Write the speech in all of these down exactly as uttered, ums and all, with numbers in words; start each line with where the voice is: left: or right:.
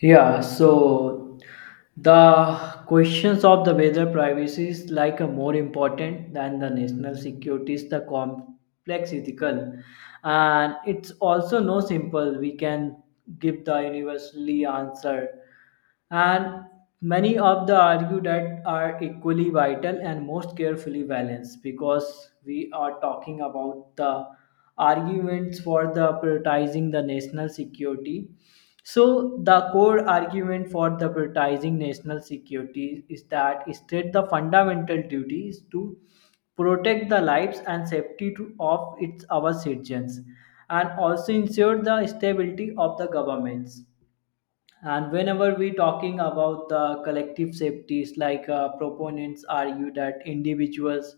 left: Yeah, so the questions of the weather privacy is like a more important than the national security is the complex ethical, and it's also no simple we can give the universally answer, and many of the argue that are equally vital and most carefully balanced because we are talking about the arguments for the prioritizing the national security. So the core argument for the prioritizing national security is that state the fundamental duty is to protect the lives and safety to, of its our citizens and also ensure the stability of the governments. And whenever we talking about the collective safeties, like, uh, proponents argue that individuals'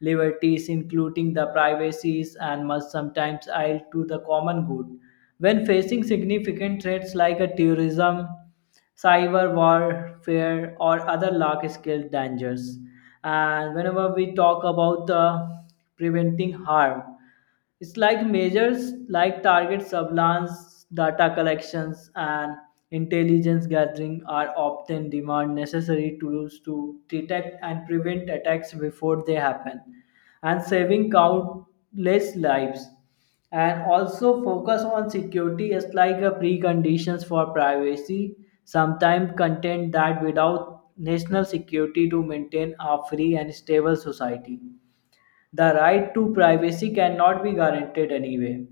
left: liberties, including the privacies, and must sometimes yield to the common good. When facing significant threats like a terrorism, cyber warfare, or other large-scale dangers, and whenever we talk about the preventing harm, it's like measures like target surveillance, data collections, and intelligence gathering are often demand necessary tools to detect and prevent attacks before they happen, and saving countless lives. And also focus on security is like a preconditions for privacy. Sometimes content that without national security to maintain a free and stable society, the right to privacy cannot be guaranteed anyway.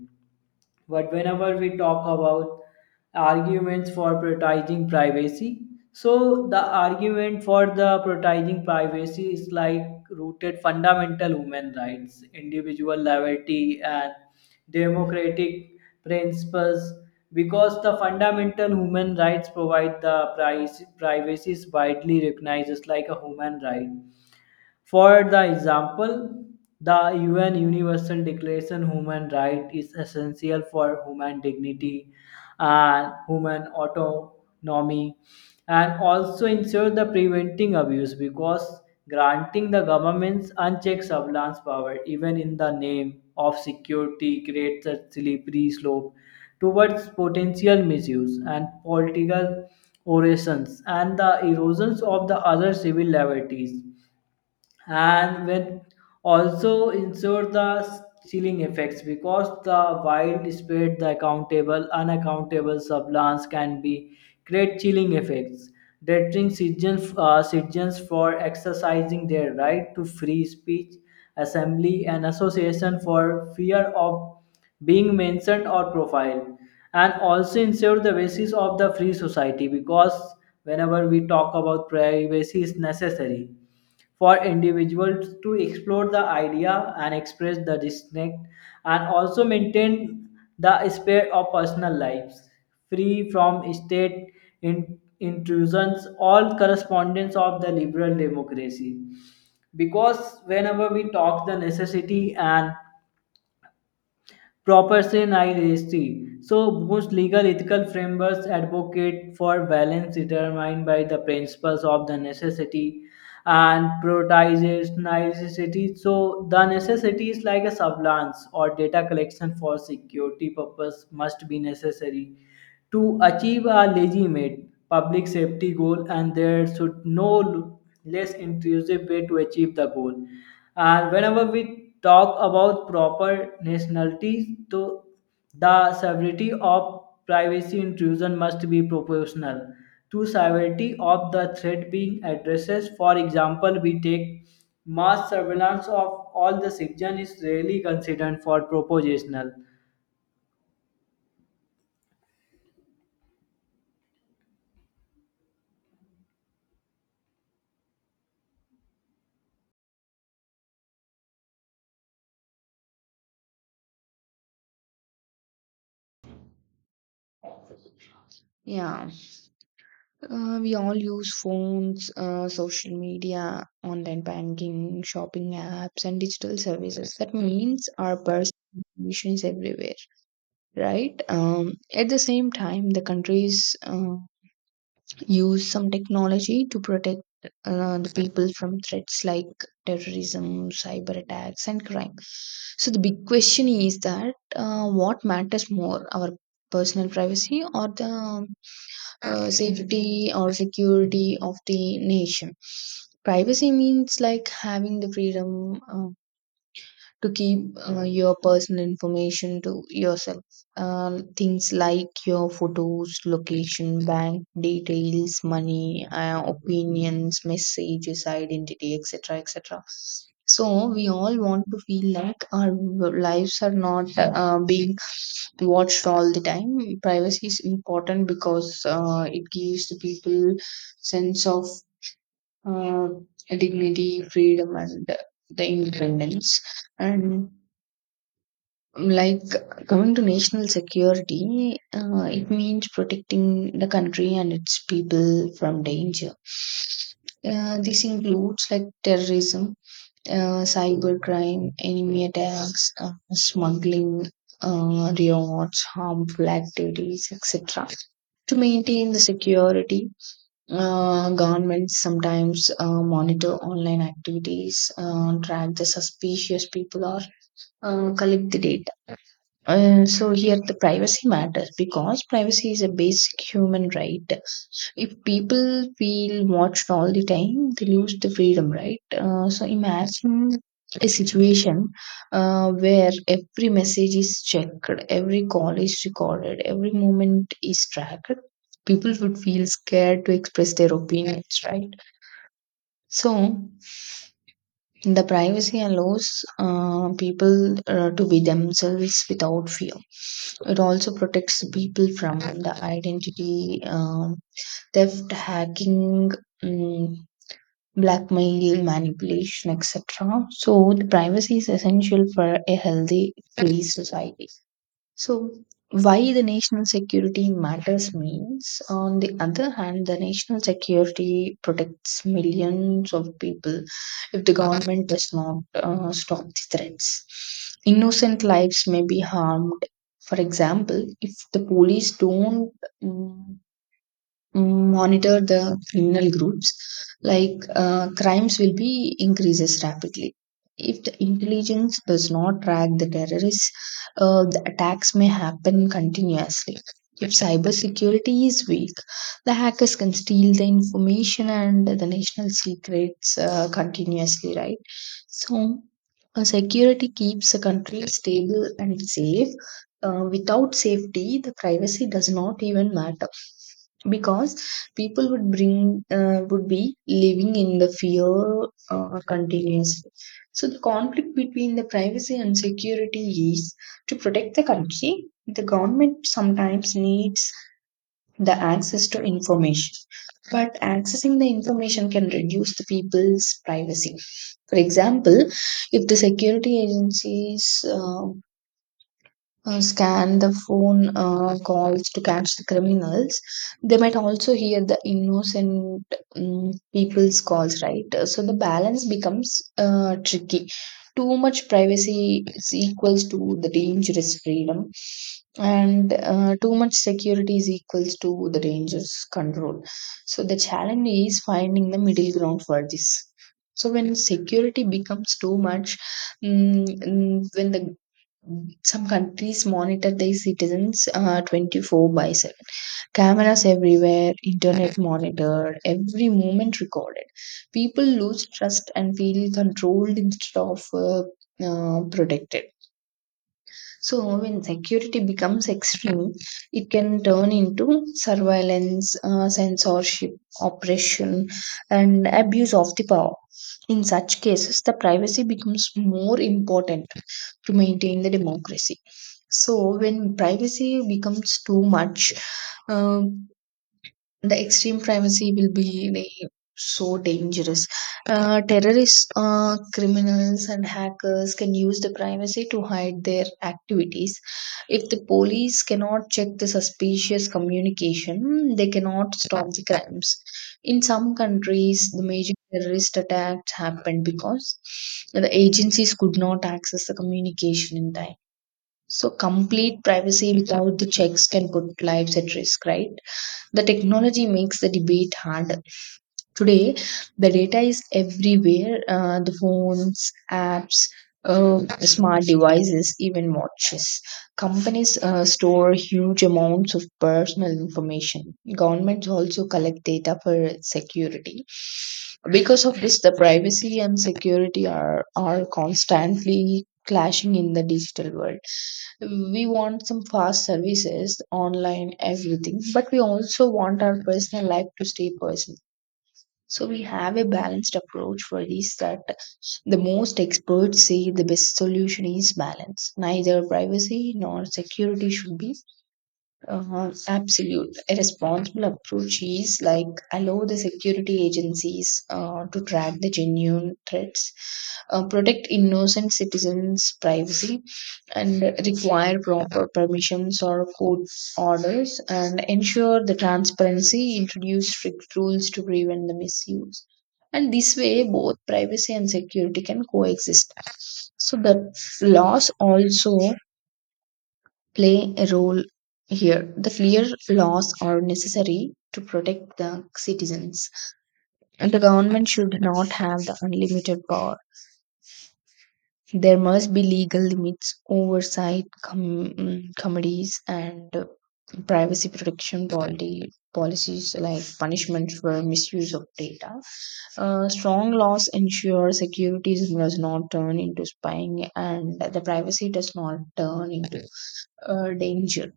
left: But whenever we talk about arguments for prioritizing privacy, so the argument for the prioritizing privacy is like rooted fundamental human rights, individual liberty, and democratic principles because the fundamental human rights provide the price privacy is widely recognized as like a human right. For the example, the U N Universal Declaration of Human Right is essential for human dignity and human autonomy, and also ensure the preventing abuse because granting the government's unchecked surveillance power even in the name of security creates a slippery slope towards potential misuse and political orations and the erosions of the other civil liberties. And when also ensure the ceiling effects because the wild spread the accountable unaccountable sublance can be create chilling effects deterring citizens, uh, citizens for exercising their right to free speech, assembly and association for fear of being mentioned or profiled, and also ensure the basis of the free society because whenever we talk about privacy is necessary for individuals to explore the idea and express the disconnect and also maintain the spirit of personal lives free from state in- intrusions all correspondence of the liberal democracy because whenever we talk the necessity and proper nihility. So most legal ethical frameworks advocate for balance determined by the principles of the necessity and prioritizes necessity. So the necessity is like a sublance or data collection for security purpose must be necessary to achieve a legitimate public safety goal, and there should no l- less intrusive way to achieve the goal. And whenever we talk about proper nationalities, to the severity of privacy intrusion must be proportional to severity of the threat being addressed. For example, we take mass surveillance of all the citizens is rarely considered for propositional.
right: Yeah, uh, we all use phones, uh, social media, online banking, shopping apps, and digital services. That means our personal information is everywhere, right? Um, at the same time, the countries uh, use some technology to protect uh, the people from threats like terrorism, cyber attacks, and crime. So the big question is that uh, what matters more, our personal privacy or the uh, safety or security of the nation? Privacy means like having the freedom uh, to keep uh, your personal information to yourself. Um, things like your photos, location, bank details, money, uh, opinions, messages, identity, et cetera et cetera. So, we all want to feel like our lives are not uh, being watched all the time. Privacy is important because uh, it gives the people sense of uh, dignity, freedom, and the independence. And like coming to national security, uh, it means protecting the country and its people from danger. Uh, this includes like terrorism, uh, cybercrime, enemy attacks, uh, smuggling, uh, riots, harmful activities, et cetera. To maintain the security, uh, governments sometimes uh, monitor online activities, uh, track the suspicious people, or uh, collect the data. Uh, so here the privacy matters because privacy is a basic human right. If people feel watched all the time, they lose the freedom, right? Uh, so imagine a situation uh, where every message is checked, every call is recorded, every moment is tracked. People would feel scared to express their opinions, right? So the privacy allows uh, people uh, to be themselves without fear. It also protects people from the identity um, theft, hacking, mm, blackmail, manipulation, et cetera. So, the privacy is essential for a healthy police society. So, why the national security matters means, on the other hand, the national security protects millions of people if the government does not uh, stop the threats. Innocent lives may be harmed. For example, if the police don't mm, monitor the criminal groups, like uh, crimes will be increases rapidly. If the intelligence does not track the terrorists, uh, the attacks may happen continuously. If cybersecurity is weak, the hackers can steal the information and the national secrets uh, continuously, right? So uh, security keeps the country stable and safe. Uh, without safety, the privacy does not even matter, because people would bring uh, would be living in the fear uh, continuously. So the conflict between the privacy and security is, to protect the country, the government sometimes needs the access to information, but accessing the information can reduce the people's privacy. For example, if the security agencies uh, uh, scan the phone uh, calls to catch the criminals. They might also hear the innocent um, people's calls, right? Uh, so the balance becomes uh, tricky. Too much privacy is equals to the dangerous freedom, and uh, too much security is equals to the dangerous control. So the challenge is finding the middle ground for this. So when security becomes too much, mm, mm, when the some countries monitor their citizens uh, twenty-four by seven. Cameras everywhere, internet monitored, every moment recorded. People lose trust and feel controlled instead of uh, uh, protected. So, when security becomes extreme, it can turn into surveillance, uh, censorship, oppression, and abuse of the power. In such cases, the privacy becomes more important to maintain the democracy. So, when privacy becomes too much, uh, the extreme privacy will be like, so dangerous. Uh, terrorists, uh, criminals, and hackers can use the privacy to hide their activities. If the police cannot check the suspicious communication, they cannot stop the crimes. In some countries, the major terrorist attacks happened because the agencies could not access the communication in time. So, complete privacy without the checks can put lives at risk, right? The technology makes the debate harder. Today, the data is everywhere, uh, the phones, apps, uh, smart devices, even watches. Companies uh, store huge amounts of personal information. Governments also collect data for security. Because of this, the privacy and security are, are constantly clashing in the digital world. We want some fast services online, everything, but we also want our personal life to stay personal. So we have a balanced approach for this, that the most experts say the best solution is balance. Neither privacy nor security should be uh, absolute. A responsible approach is like, allow the security agencies uh, to track the genuine threats, uh, protect innocent citizens' privacy, and require proper permissions or court orders, and ensure the transparency, introduce strict rules to prevent the misuse. And this way, both privacy and security can coexist. So the laws also play a role here. The clear laws are necessary to protect the citizens. The government should not have the unlimited power. There must be legal limits, oversight com- mm, committees, and uh, privacy protection policy, policies like punishment for misuse of data. Uh, strong laws ensure security does not turn into spying, and the privacy does not turn into uh, danger.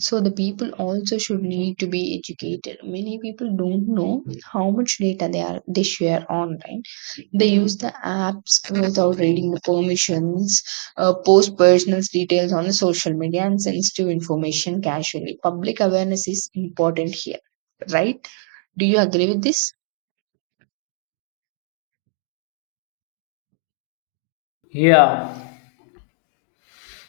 right: So the people also should need to be educated. Many people don't know how much data they are they share online. They use the apps without reading the permissions, uh, post personal details on the social media, and sensitive information casually. Public awareness is important here, right? Do you agree with this?
left: Yeah.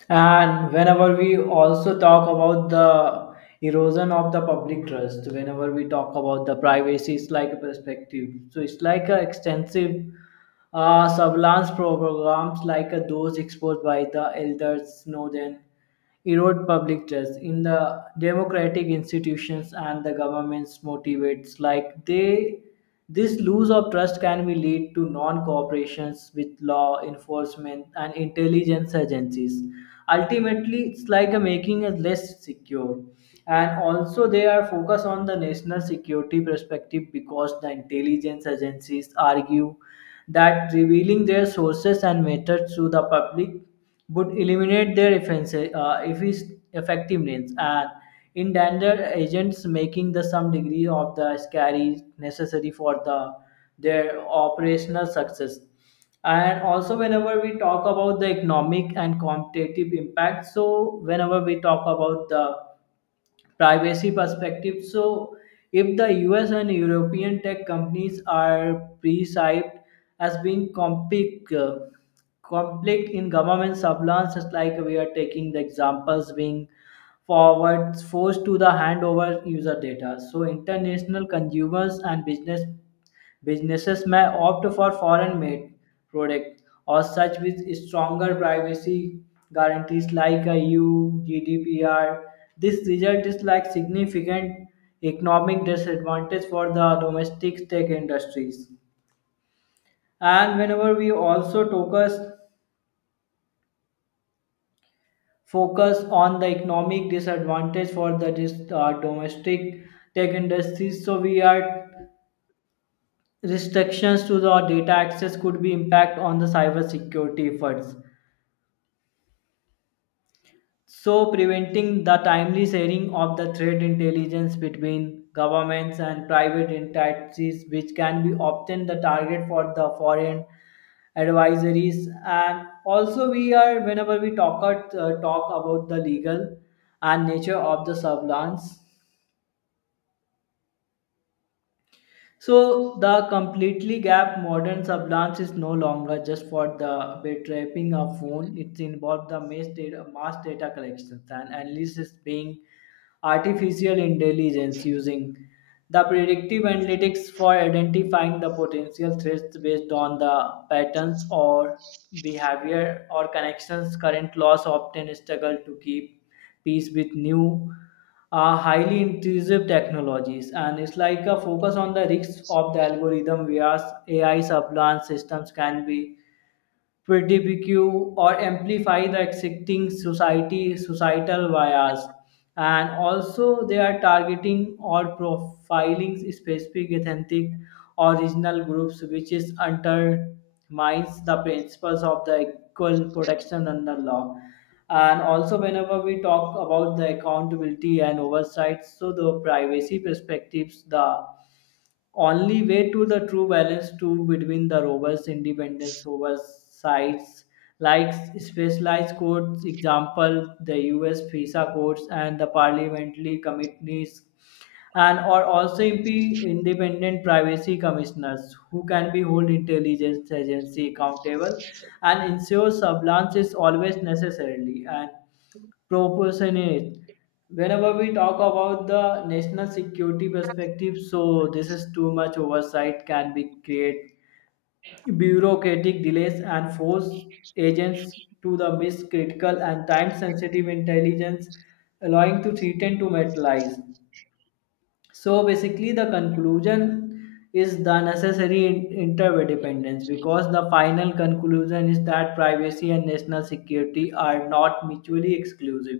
left: And whenever we also talk about the erosion of the public trust, whenever we talk about the privacy, it's like a perspective. So it's like a extensive uh, surveillance programs like uh, those exposed by the elders Snowden erode public trust in the democratic institutions and the government's motivates like they this lose of trust can be lead to non-cooperations with law enforcement and intelligence agencies, ultimately it's like a making us less secure. And also they are focused on the national security perspective because the intelligence agencies argue that revealing their sources and methods to the public would eliminate their offenses, uh, effic- effectiveness and endanger agents, making the some degree of the scary necessary for the their operational success. And also whenever we talk about the economic and competitive impact, so whenever we talk about the privacy perspective. So, if the U S and European tech companies are perceived as being complex, uh, conflict in government surveillance, just like we are taking the examples being forward forced to the handover user data. So, international consumers and business Businesses may opt for foreign made products or such with stronger privacy guarantees like a E U G D P R. This result is like significant economic disadvantage for the domestic tech industries. And whenever we also focus focus on the economic disadvantage for the dis- uh, domestic tech industries, so we are restrictions to the data access could be impact on the cyber security efforts, so preventing the timely sharing of the threat intelligence between governments and private entities which can be often the target for the foreign advisories. And also we are whenever we talk at, uh, talk about the legal and nature of the surveillance. So the completely gap modern surveillance is no longer just for the betrapping of phone. It's involved the mass data, mass data collections and analysis being artificial intelligence using the predictive analytics for identifying the potential threats based on the patterns or behavior or connections. Current laws often struggle to keep pace with new uh, highly intrusive technologies, and it's like a focus on the risks of the algorithm whereas A I surveillance systems can be predibecue or amplify the existing society societal bias and also they are targeting or profiling specific ethnic or regional groups, which is undermines the principles of the equal protection under law. And also whenever we talk about the accountability and oversight, so the privacy perspectives the only way to the true balance to between the robust independence oversights, like specialized courts example the U S fisa courts and the parliamentary committees and or also M P independent privacy commissioners who can be hold intelligence agency accountable and ensure surveillance is always necessarily and proportionate. Whenever we talk about the national security perspective, so this is too much oversight can be create bureaucratic delays and force agents to the miss critical and time sensitive intelligence, allowing to threaten to materialize. So basically, the conclusion is the necessary in- interdependence because the final conclusion is that privacy and national security are not mutually exclusive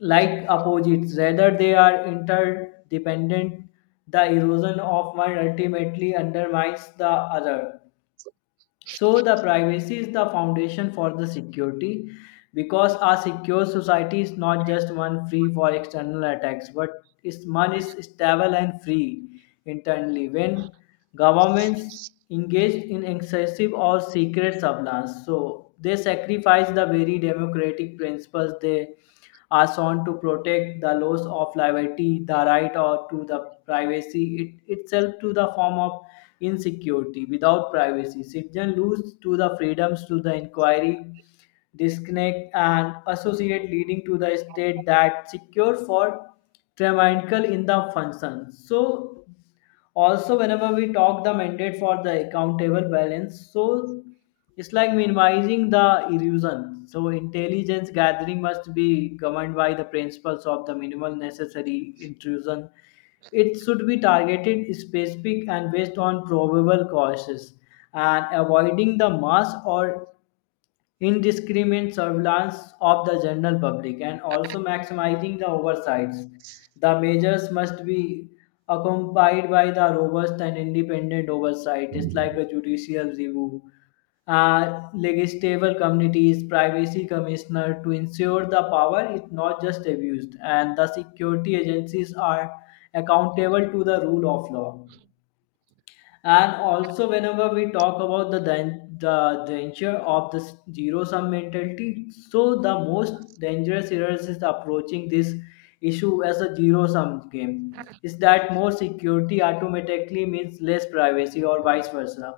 left: like opposites, rather they are interdependent. The erosion of one ultimately undermines the other, so the privacy is the foundation for the security because a secure society is not just one free for external attacks but is one is stable and free internally. When governments engage in excessive or secret surveillance, so they sacrifice the very democratic principles they are sworn to protect the loss of liberty, the right or to the privacy it, itself to the form of insecurity. Without privacy, citizens lose to the freedoms to the inquiry, disconnect and associate, leading to the state that secure for tyrannical in the function. So also whenever we talk the mandate for the accountable balance, so it's like minimizing the erosion, so intelligence gathering must be governed by the principles of the minimal necessary intrusion. It should be targeted specific and based on probable causes and avoiding the mass or indiscriminate surveillance of the general public, and also maximizing the oversights. The measures must be accompanied by the robust and independent oversight. It's like a judicial review, uh, legislative committees, privacy commissioner to ensure the power is not just abused, and the security agencies are accountable to the rule of law. And also whenever we talk about the dan- the danger of this zero sum mentality, so the most dangerous errors is approaching this issue as a zero sum game, is that more security automatically means less privacy or vice versa.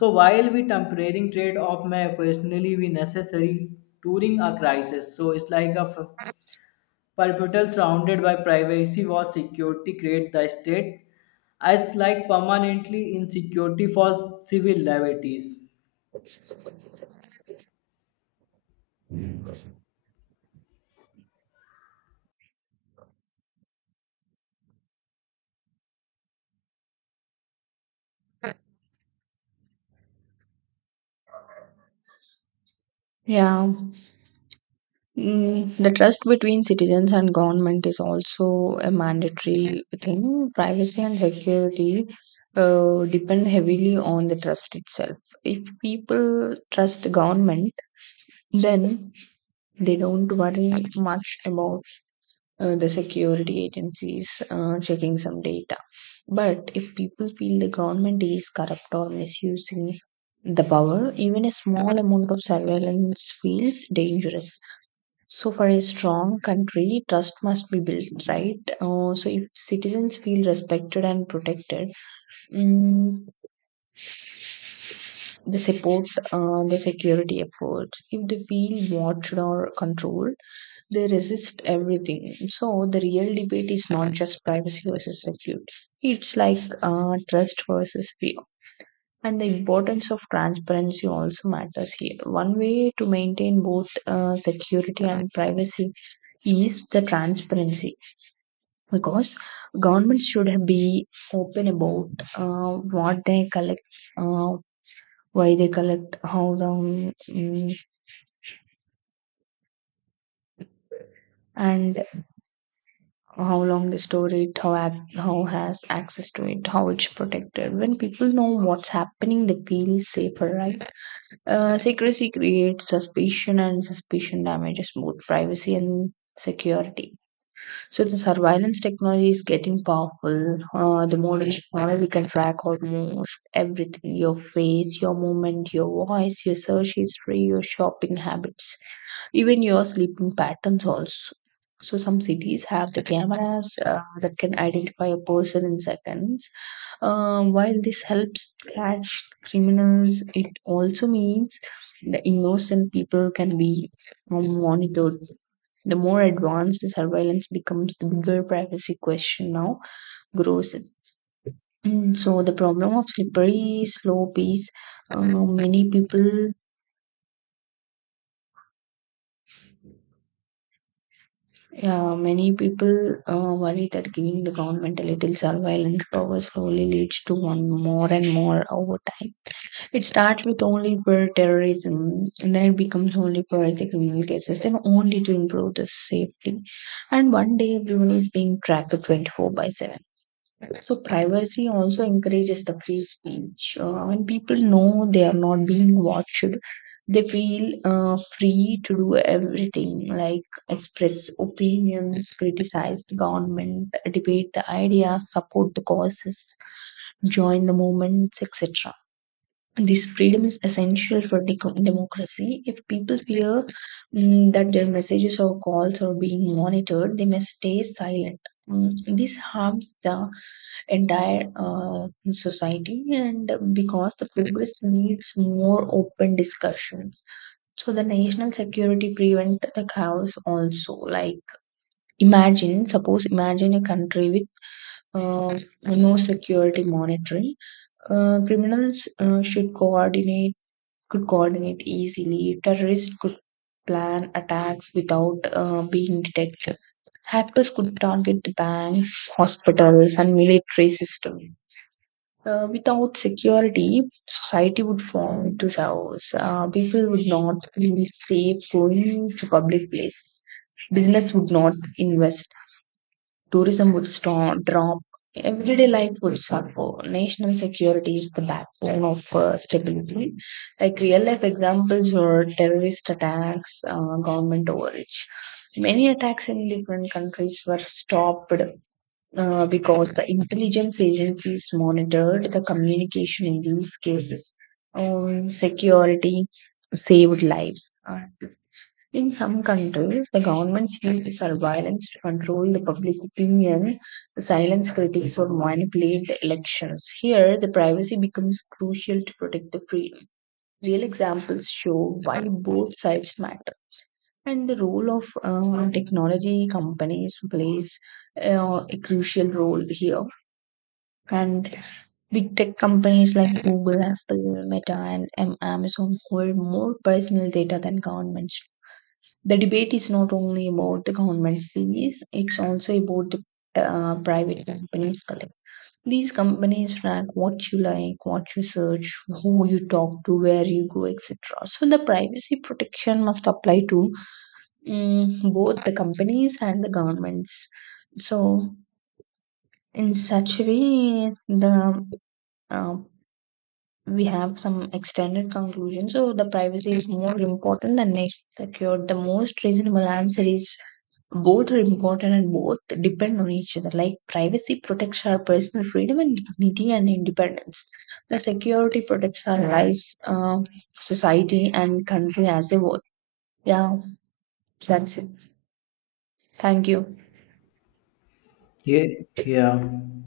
left: So while we tempering trade off may occasionally be necessary during a crisis, so it's like a f- perpetual surrounded by privacy was security create the state as like permanently insecurity for civil liberties.
right: Yeah. Mm, the trust between citizens and government is also a mandatory thing. Privacy and security uh, depend heavily on the trust itself. If people trust government, then they don't worry much about uh, the security agencies uh, checking some data. But if people feel the government is corrupt or misusing the power, even a small amount of surveillance feels dangerous. So, for a strong country, trust must be built, right? Uh, so, if citizens feel respected and protected, mm, they support uh, the security efforts. If they feel watched or controlled, they resist everything. So, the real debate is not just privacy versus security, it's like uh, trust versus fear. And the importance of transparency also matters here. One way to maintain both uh, security and privacy is the transparency, because government should be open about uh, what they collect, uh, why they collect, how long, mm, and how long they store it, how ac- how has access to it, how it's protected. When people know what's happening, they feel safer, right? uh, secrecy creates suspicion, and suspicion damages both privacy and security. So the surveillance technology is getting powerful. Uh, the more technology, we can track almost everything: your face, your movement, your voice, your search history, your shopping habits, even your sleeping patterns also. So some cities have the cameras uh, that can identify a person in seconds. Um, while this helps catch criminals, it also means the innocent people can be um, monitored. The more advanced the surveillance becomes, the bigger privacy question now grows. And so the problem of slippery slope is, uh, many people, yeah, many people uh, worry that giving the government a little surveillance power slowly leads to one more and more over time. It starts with only for terrorism, and then it becomes only for the criminal cases, then only to improve the safety. And one day everyone is being tracked twenty-four by seven. So privacy also encourages the free speech. Uh, when people know they are not being watched, they feel uh, free to do everything, like express opinions, criticize the government, debate the ideas, support the causes, join the movements, etc. This freedom is essential for deco- democracy. If people fear mm, that their messages or calls are being monitored, they may stay silent. Mm, this harms the entire uh, society, and because the progress needs more open discussions. So, the national security prevent the chaos also. Like, imagine, suppose, imagine a country with uh, no security monitoring. Uh, criminals uh, should coordinate could coordinate easily. Terrorists could plan attacks without uh, being detected. Hackers could target the banks, hospitals, and military systems. Uh, without security, society would fall into chaos. Uh, people would not feel safe going to public places. Business would not invest. Tourism would st- drop, everyday life would suffer. National security is the backbone of uh, stability. Like real life examples were terrorist attacks, uh, government overreach. Many attacks in different countries were stopped uh, because the intelligence agencies monitored the communication in these cases. Um, security saved lives. Uh, in some countries, the governments use this violence to control the public opinion, silence critics, or manipulate the elections. Here, the privacy becomes crucial to protect the freedom. Real examples show why both sides matter. And the role of uh, technology companies plays uh, a crucial role here. And big tech companies like Google, Apple, Meta, and um, Amazon hold more personal data than governments. The debate is not only about the government sees, it's also about the uh, private companies collect. These companies track what you like, what you search, who you talk to, where you go, et cetera. So the privacy protection must apply to mm, both the companies and the governments. So in such a way, the uh, we have some extended conclusion. So the privacy is more important than national secured. The most reasonable answer is both are important and both depend on each other. Like privacy protects our personal freedom and dignity and independence, the security protects our lives, uh, society and country as a whole. Yeah, that's it. Thank you.
left: Yeah, yeah.